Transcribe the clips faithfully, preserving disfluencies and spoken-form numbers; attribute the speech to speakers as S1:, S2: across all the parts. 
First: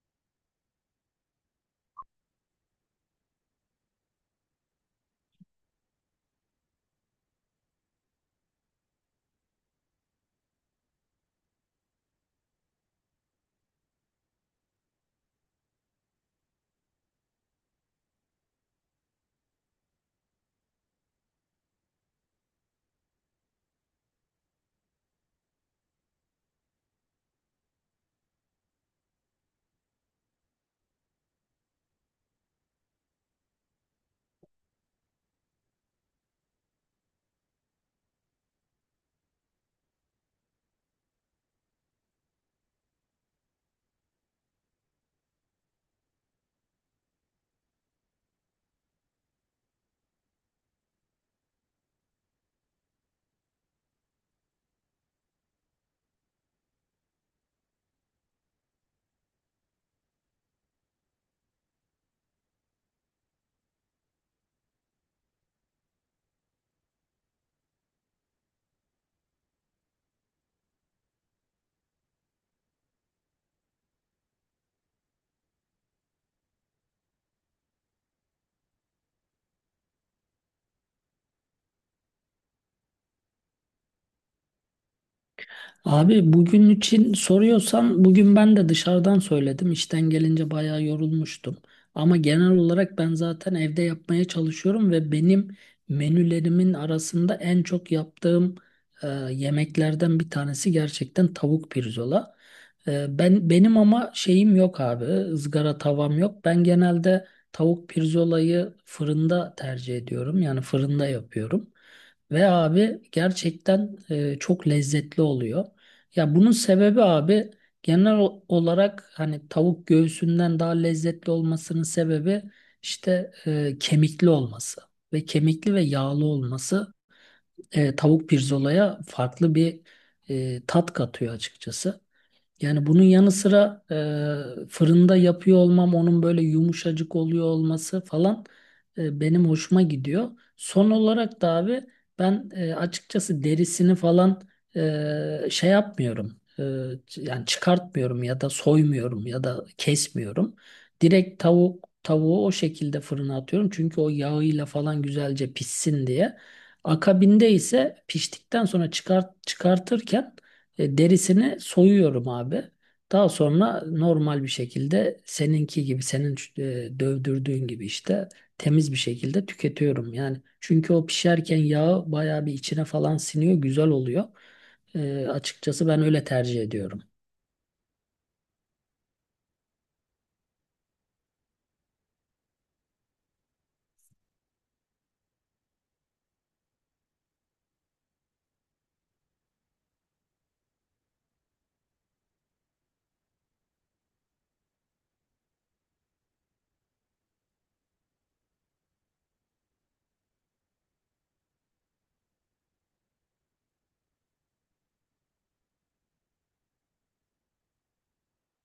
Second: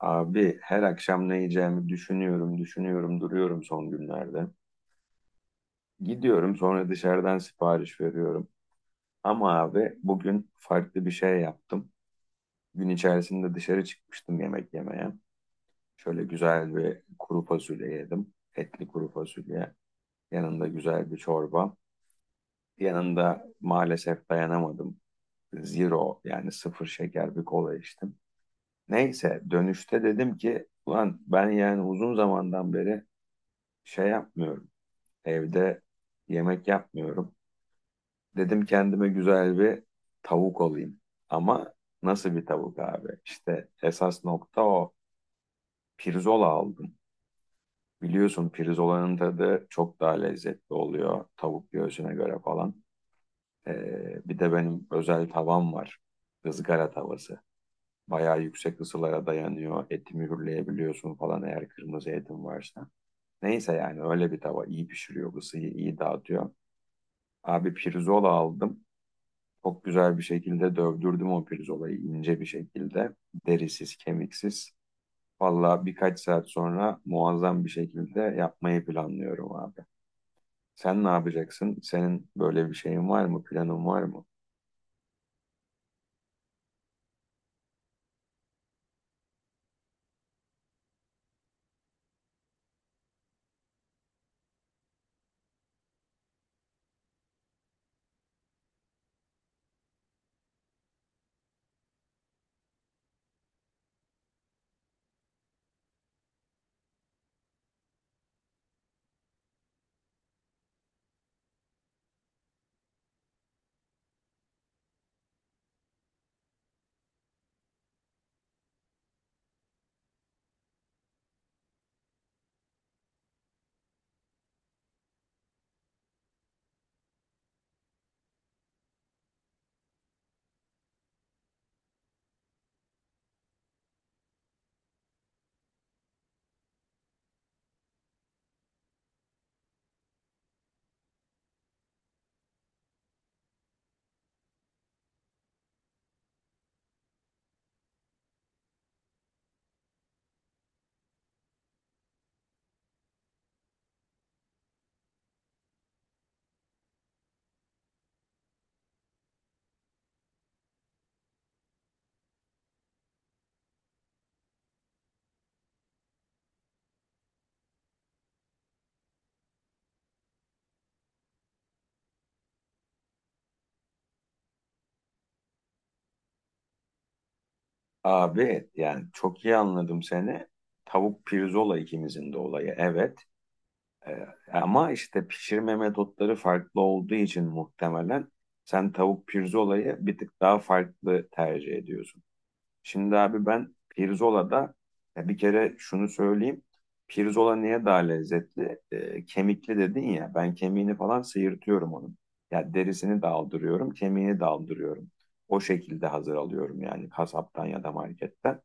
S1: Abi her akşam ne yiyeceğimi düşünüyorum, düşünüyorum, duruyorum son günlerde. Gidiyorum sonra dışarıdan sipariş veriyorum. Ama abi bugün farklı bir şey yaptım. Gün içerisinde dışarı çıkmıştım yemek yemeye. Şöyle güzel bir kuru fasulye yedim. Etli kuru fasulye. Yanında güzel bir çorba. Yanında maalesef dayanamadım. Zero yani sıfır şeker bir kola içtim. Neyse dönüşte dedim ki ulan ben yani uzun zamandan beri şey yapmıyorum. Evde yemek yapmıyorum. Dedim kendime güzel bir tavuk alayım. Ama nasıl bir tavuk abi? İşte esas nokta o. Pirzola aldım. Biliyorsun pirzolanın tadı çok daha lezzetli oluyor tavuk göğsüne göre falan. Ee, bir de benim özel tavam var. Izgara tavası. Bayağı yüksek ısılara dayanıyor. Eti mühürleyebiliyorsun falan eğer kırmızı etin varsa. Neyse yani öyle bir tava iyi pişiriyor, ısıyı iyi dağıtıyor. Abi pirzola aldım. Çok güzel bir şekilde dövdürdüm o pirzolayı ince bir şekilde. Derisiz, kemiksiz. Valla birkaç saat sonra muazzam bir şekilde yapmayı planlıyorum abi. Sen ne yapacaksın? Senin böyle bir şeyin var mı? Planın var mı?
S2: Abi bugün için soruyorsan bugün ben de dışarıdan söyledim. İşten gelince bayağı yorulmuştum. Ama genel olarak ben zaten evde yapmaya çalışıyorum ve benim menülerimin arasında en çok yaptığım e, yemeklerden bir tanesi gerçekten tavuk pirzola. E, ben benim ama şeyim yok abi. Izgara tavam yok. Ben genelde tavuk pirzolayı fırında tercih ediyorum. Yani fırında yapıyorum. Ve abi gerçekten e, çok lezzetli oluyor. Ya bunun sebebi abi genel o- olarak hani tavuk göğsünden daha lezzetli olmasının sebebi işte e, kemikli olması ve kemikli ve yağlı olması e, tavuk pirzolaya farklı bir e, tat katıyor açıkçası. Yani bunun yanı sıra e, fırında yapıyor olmam, onun böyle yumuşacık oluyor olması falan e, benim hoşuma gidiyor. Son olarak da abi ben e, açıkçası derisini falan e, şey yapmıyorum. E, ç- yani çıkartmıyorum ya da soymuyorum ya da kesmiyorum. Direkt tavuk tavuğu o şekilde fırına atıyorum. Çünkü o yağıyla falan güzelce pişsin diye. Akabinde ise piştikten sonra çıkart, çıkartırken e, derisini soyuyorum abi. Daha sonra normal bir şekilde seninki gibi, senin e, dövdürdüğün gibi işte temiz bir şekilde tüketiyorum. Yani çünkü o pişerken yağı bayağı bir içine falan siniyor, güzel oluyor. E, açıkçası ben öyle tercih ediyorum.
S1: Abi yani çok iyi anladım seni. Tavuk pirzola ikimizin de olayı evet. Ee, Ama işte pişirme metotları farklı olduğu için muhtemelen sen tavuk pirzolayı bir tık daha farklı tercih ediyorsun. Şimdi abi ben Pirzola'da ya bir kere şunu söyleyeyim. Pirzola niye daha lezzetli? Ee, kemikli dedin ya. Ben kemiğini falan sıyırtıyorum onun. Ya derisini de aldırıyorum, kemiğini de aldırıyorum. O şekilde hazır alıyorum yani kasaptan ya da marketten.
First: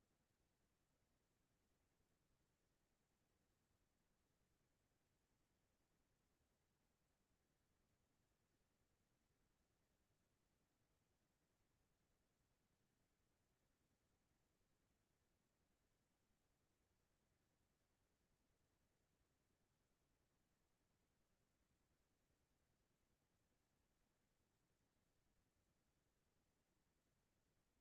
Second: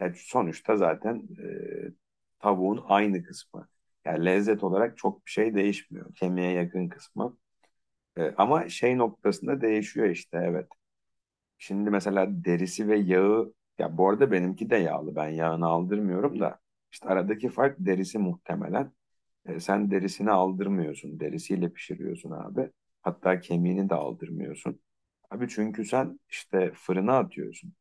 S1: Ya sonuçta zaten e, tavuğun aynı kısmı. Yani lezzet olarak çok bir şey değişmiyor. Kemiğe yakın kısmı. E, ama şey noktasında değişiyor işte evet. Şimdi mesela derisi ve yağı ya bu arada benimki de yağlı ben yağını aldırmıyorum da işte aradaki fark derisi muhtemelen. E, sen derisini aldırmıyorsun derisiyle pişiriyorsun abi. Hatta kemiğini de aldırmıyorsun. Abi çünkü sen işte fırına atıyorsun.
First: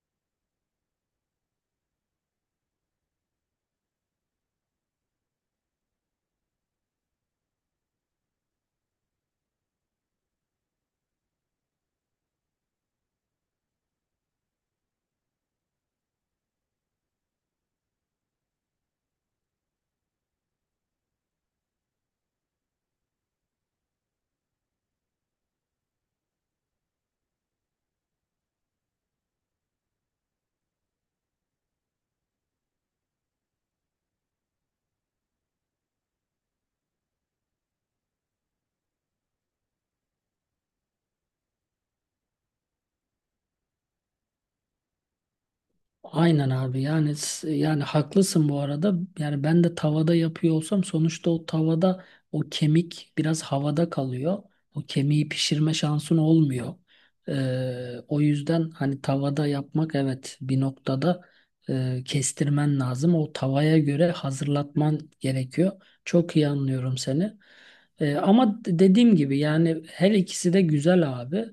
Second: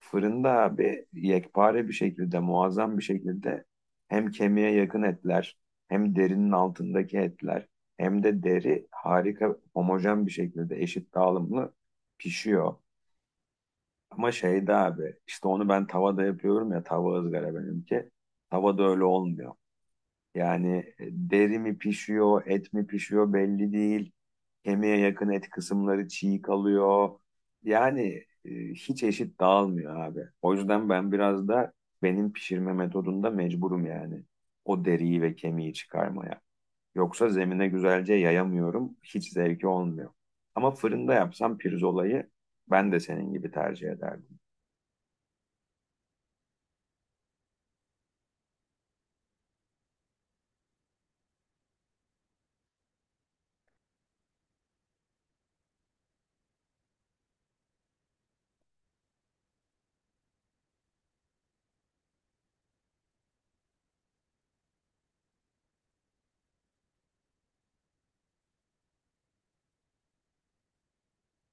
S1: Fırında abi yekpare bir şekilde muazzam bir şekilde hem kemiğe yakın etler hem derinin altındaki etler hem de deri harika homojen bir şekilde eşit dağılımlı pişiyor. Ama şeyde abi işte onu ben tavada yapıyorum ya tava ızgara benimki. Tavada öyle olmuyor. Yani e, deri mi pişiyor, et mi pişiyor belli değil. Kemiğe yakın et kısımları çiğ kalıyor. Yani e, hiç eşit dağılmıyor abi. O yüzden ben biraz da benim pişirme metodunda mecburum yani. O deriyi ve kemiği çıkarmaya. Yoksa zemine güzelce yayamıyorum. Hiç zevki olmuyor. Ama fırında yapsam pirzolayı ben de senin gibi tercih ederdim.
S2: Aynen abi yani s- yani haklısın bu arada. Yani ben de tavada yapıyor olsam sonuçta o tavada o kemik biraz havada kalıyor. O kemiği pişirme şansın olmuyor. Ee, o yüzden hani tavada yapmak evet bir noktada e, kestirmen lazım. O tavaya göre hazırlatman gerekiyor. Çok iyi anlıyorum seni. Ee, ama d- dediğim gibi yani her ikisi de güzel abi.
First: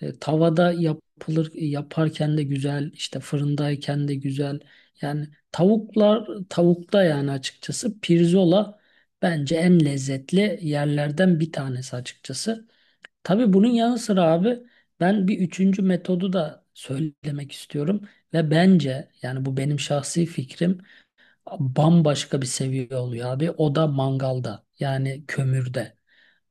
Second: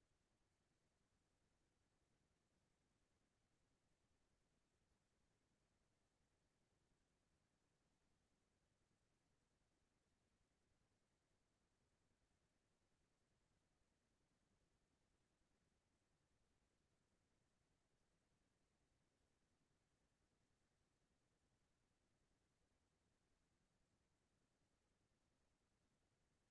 S2: E, tavada yapılır yaparken de güzel, işte fırındayken de güzel. Yani tavuklar tavukta yani açıkçası pirzola bence en lezzetli yerlerden bir tanesi açıkçası. Tabii bunun yanı sıra abi ben bir üçüncü metodu da söylemek istiyorum ve bence yani bu benim şahsi fikrim bambaşka bir seviye oluyor abi. O da mangalda yani kömürde.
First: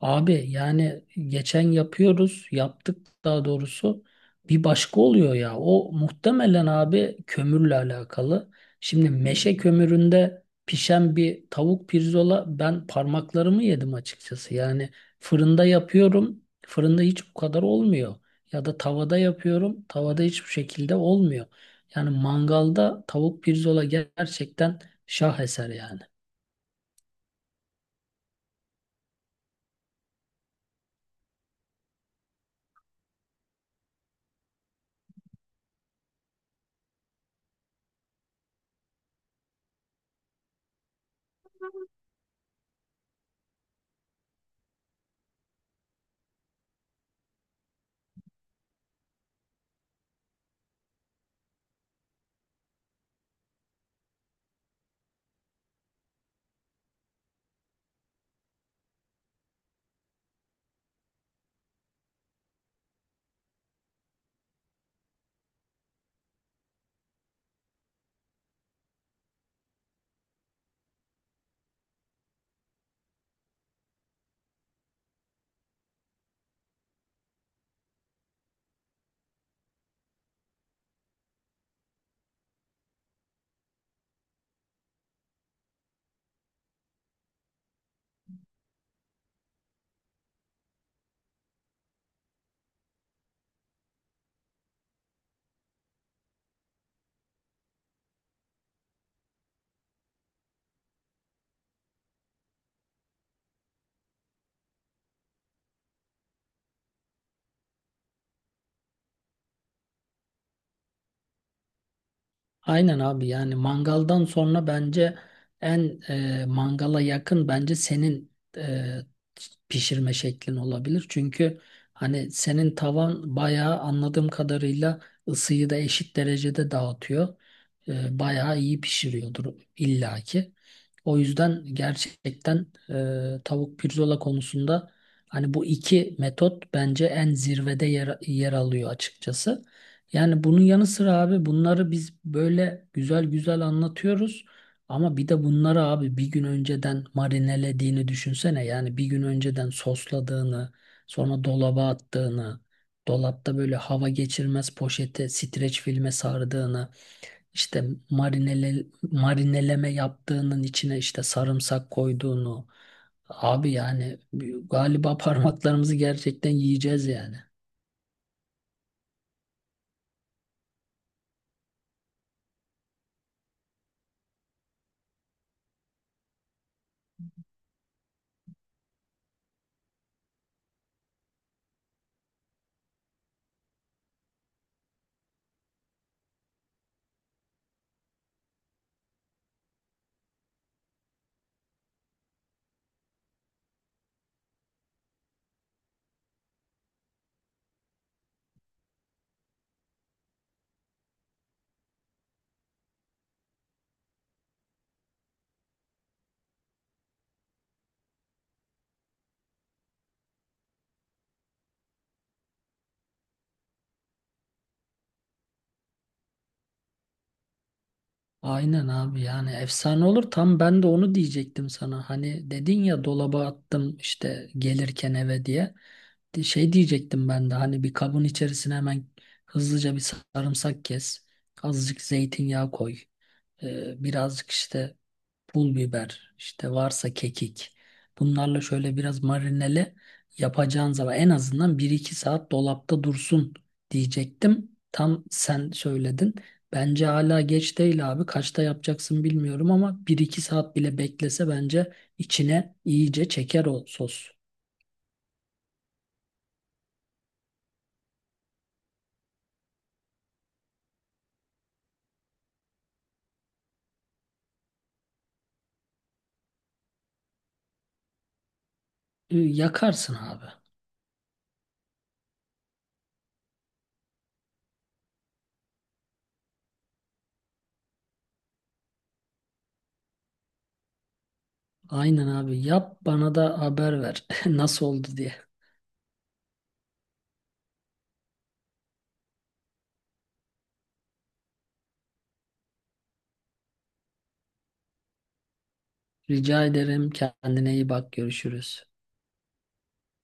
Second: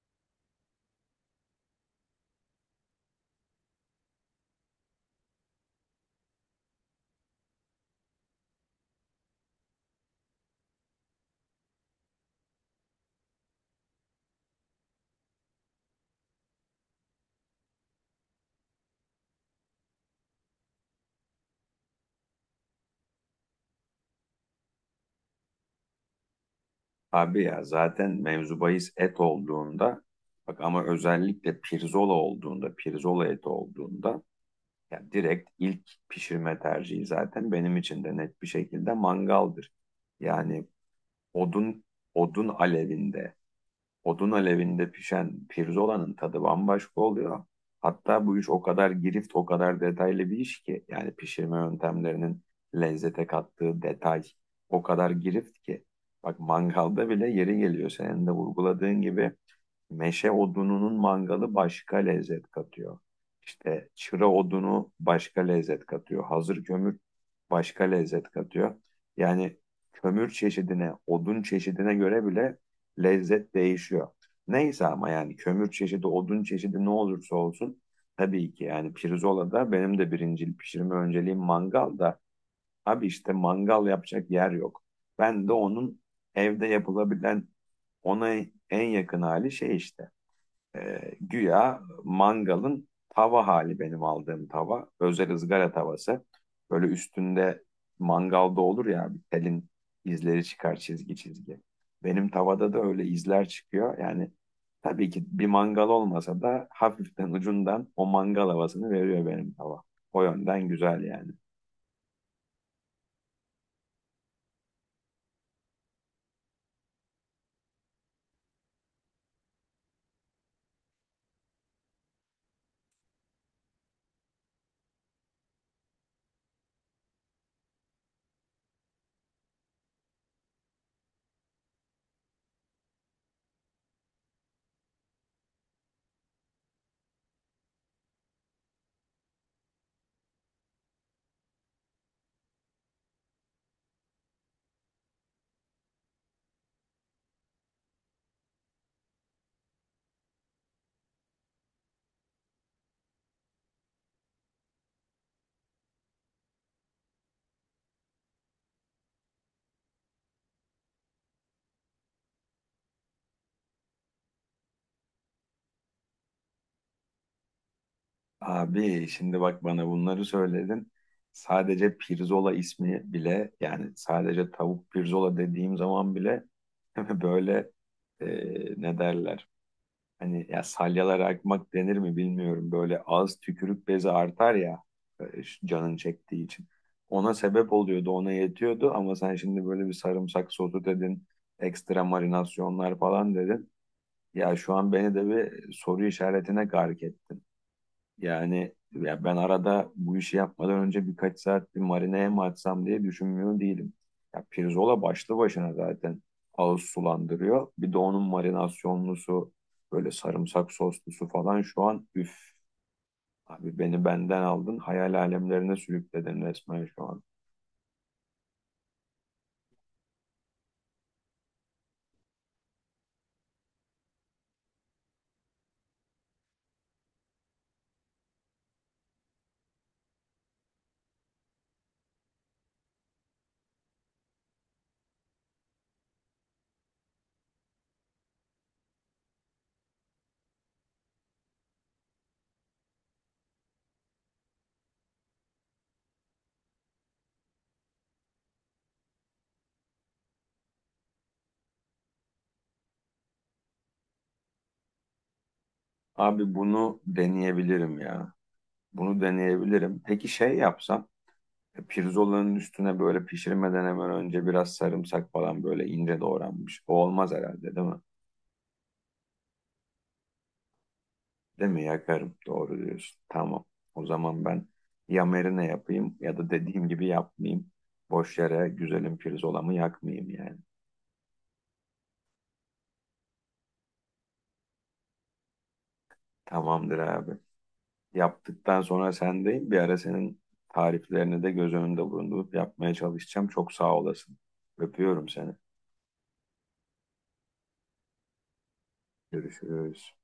S2: Abi yani geçen yapıyoruz, yaptık daha doğrusu. Bir başka oluyor ya. O muhtemelen abi kömürle alakalı. Şimdi meşe kömüründe pişen bir tavuk pirzola ben parmaklarımı yedim açıkçası. Yani fırında yapıyorum. Fırında hiç bu kadar olmuyor. Ya da tavada yapıyorum. Tavada hiçbir şekilde olmuyor. Yani mangalda tavuk pirzola gerçekten şaheser yani.
S1: Abi ya zaten mevzu bahis et olduğunda bak ama özellikle pirzola olduğunda pirzola eti olduğunda ya direkt ilk pişirme tercihi zaten benim için de net bir şekilde mangaldır. Yani odun odun alevinde odun alevinde pişen pirzolanın tadı bambaşka oluyor. Hatta bu iş o kadar girift, o kadar detaylı bir iş ki yani pişirme yöntemlerinin lezzete kattığı detay o kadar girift ki. Bak mangalda bile yeri geliyor. Senin de vurguladığın gibi meşe odununun mangalı başka lezzet katıyor. İşte çıra odunu başka lezzet katıyor. Hazır kömür başka lezzet katıyor. Yani kömür çeşidine, odun çeşidine göre bile lezzet değişiyor. Neyse ama yani kömür çeşidi, odun çeşidi ne olursa olsun tabii ki yani pirzolada benim de birincil pişirme önceliğim mangal da abi işte mangal yapacak yer yok. Ben de onun evde yapılabilen ona en yakın hali şey işte. E, güya mangalın tava hali benim aldığım tava. Özel ızgara tavası. Böyle üstünde mangalda olur ya bir telin izleri çıkar çizgi çizgi. Benim tavada da öyle izler çıkıyor. Yani tabii ki bir mangal olmasa da hafiften ucundan o mangal havasını veriyor benim tava. O yönden güzel yani.
S2: Aynen abi yani mangaldan sonra bence en e, mangala yakın bence senin e, pişirme şeklin olabilir. Çünkü hani senin tavan bayağı anladığım kadarıyla ısıyı da eşit derecede dağıtıyor. E, bayağı iyi pişiriyordur illaki. O yüzden gerçekten e, tavuk pirzola konusunda hani bu iki metot bence en zirvede yer, yer alıyor açıkçası. Yani bunun yanı sıra abi bunları biz böyle güzel güzel anlatıyoruz. Ama bir de bunları abi bir gün önceden marinelediğini düşünsene. Yani bir gün önceden sosladığını, sonra dolaba attığını, dolapta böyle hava geçirmez poşete, streç filme sardığını, işte marinele, marineleme yaptığının içine işte sarımsak koyduğunu. Abi yani galiba parmaklarımızı gerçekten yiyeceğiz yani.
S1: Abi şimdi bak bana bunları söyledin. Sadece pirzola ismi bile yani sadece tavuk pirzola dediğim zaman bile böyle e, ne derler? Hani ya salyalar akmak denir mi bilmiyorum. Böyle ağız tükürük bezi artar ya e, şu canın çektiği için. Ona sebep oluyordu, ona yetiyordu ama sen şimdi böyle bir sarımsak sosu dedin, ekstra marinasyonlar falan dedin. Ya şu an beni de bir soru işaretine gark ettin. Yani ya ben arada bu işi yapmadan önce birkaç saat bir marineye mi atsam diye düşünmüyor değilim. Ya pirzola başlı başına zaten ağız sulandırıyor. Bir de onun marinasyonlusu böyle sarımsak soslusu falan şu an üf. Abi beni benden aldın hayal alemlerine sürükledin resmen şu an.
S2: Aynen abi yani efsane olur. Tam ben de onu diyecektim sana. Hani dedin ya dolaba attım işte gelirken eve diye. Di- Şey diyecektim ben de hani bir kabın içerisine hemen hızlıca bir sarımsak kes. Azıcık zeytinyağı koy. Ee, birazcık işte pul biber, işte varsa kekik. Bunlarla şöyle biraz marinele yapacağın zaman en azından bir iki saat dolapta dursun diyecektim. Tam sen söyledin. Bence hala geç değil abi. Kaçta yapacaksın bilmiyorum ama bir iki saat bile beklese bence içine iyice çeker o sos.
S1: Abi bunu deneyebilirim ya. Bunu deneyebilirim. Peki şey yapsam e, pirzolanın üstüne böyle pişirmeden hemen önce biraz sarımsak falan böyle ince doğranmış. O olmaz herhalde değil mi?
S2: Ü, Yakarsın abi.
S1: Değil mi? Yakarım. Doğru diyorsun. Tamam. O zaman ben ya marine yapayım ya da dediğim gibi yapmayayım. Boş yere güzelim pirzolamı yakmayayım yani.
S2: Aynen abi. Yap bana da haber ver nasıl oldu diye.
S1: Tamamdır abi. Yaptıktan sonra sendeyim. Bir ara senin tariflerini de göz önünde bulundurup yapmaya çalışacağım. Çok sağ olasın. Öpüyorum seni.
S2: Rica ederim. Kendine iyi bak. Görüşürüz.
S1: Görüşürüz.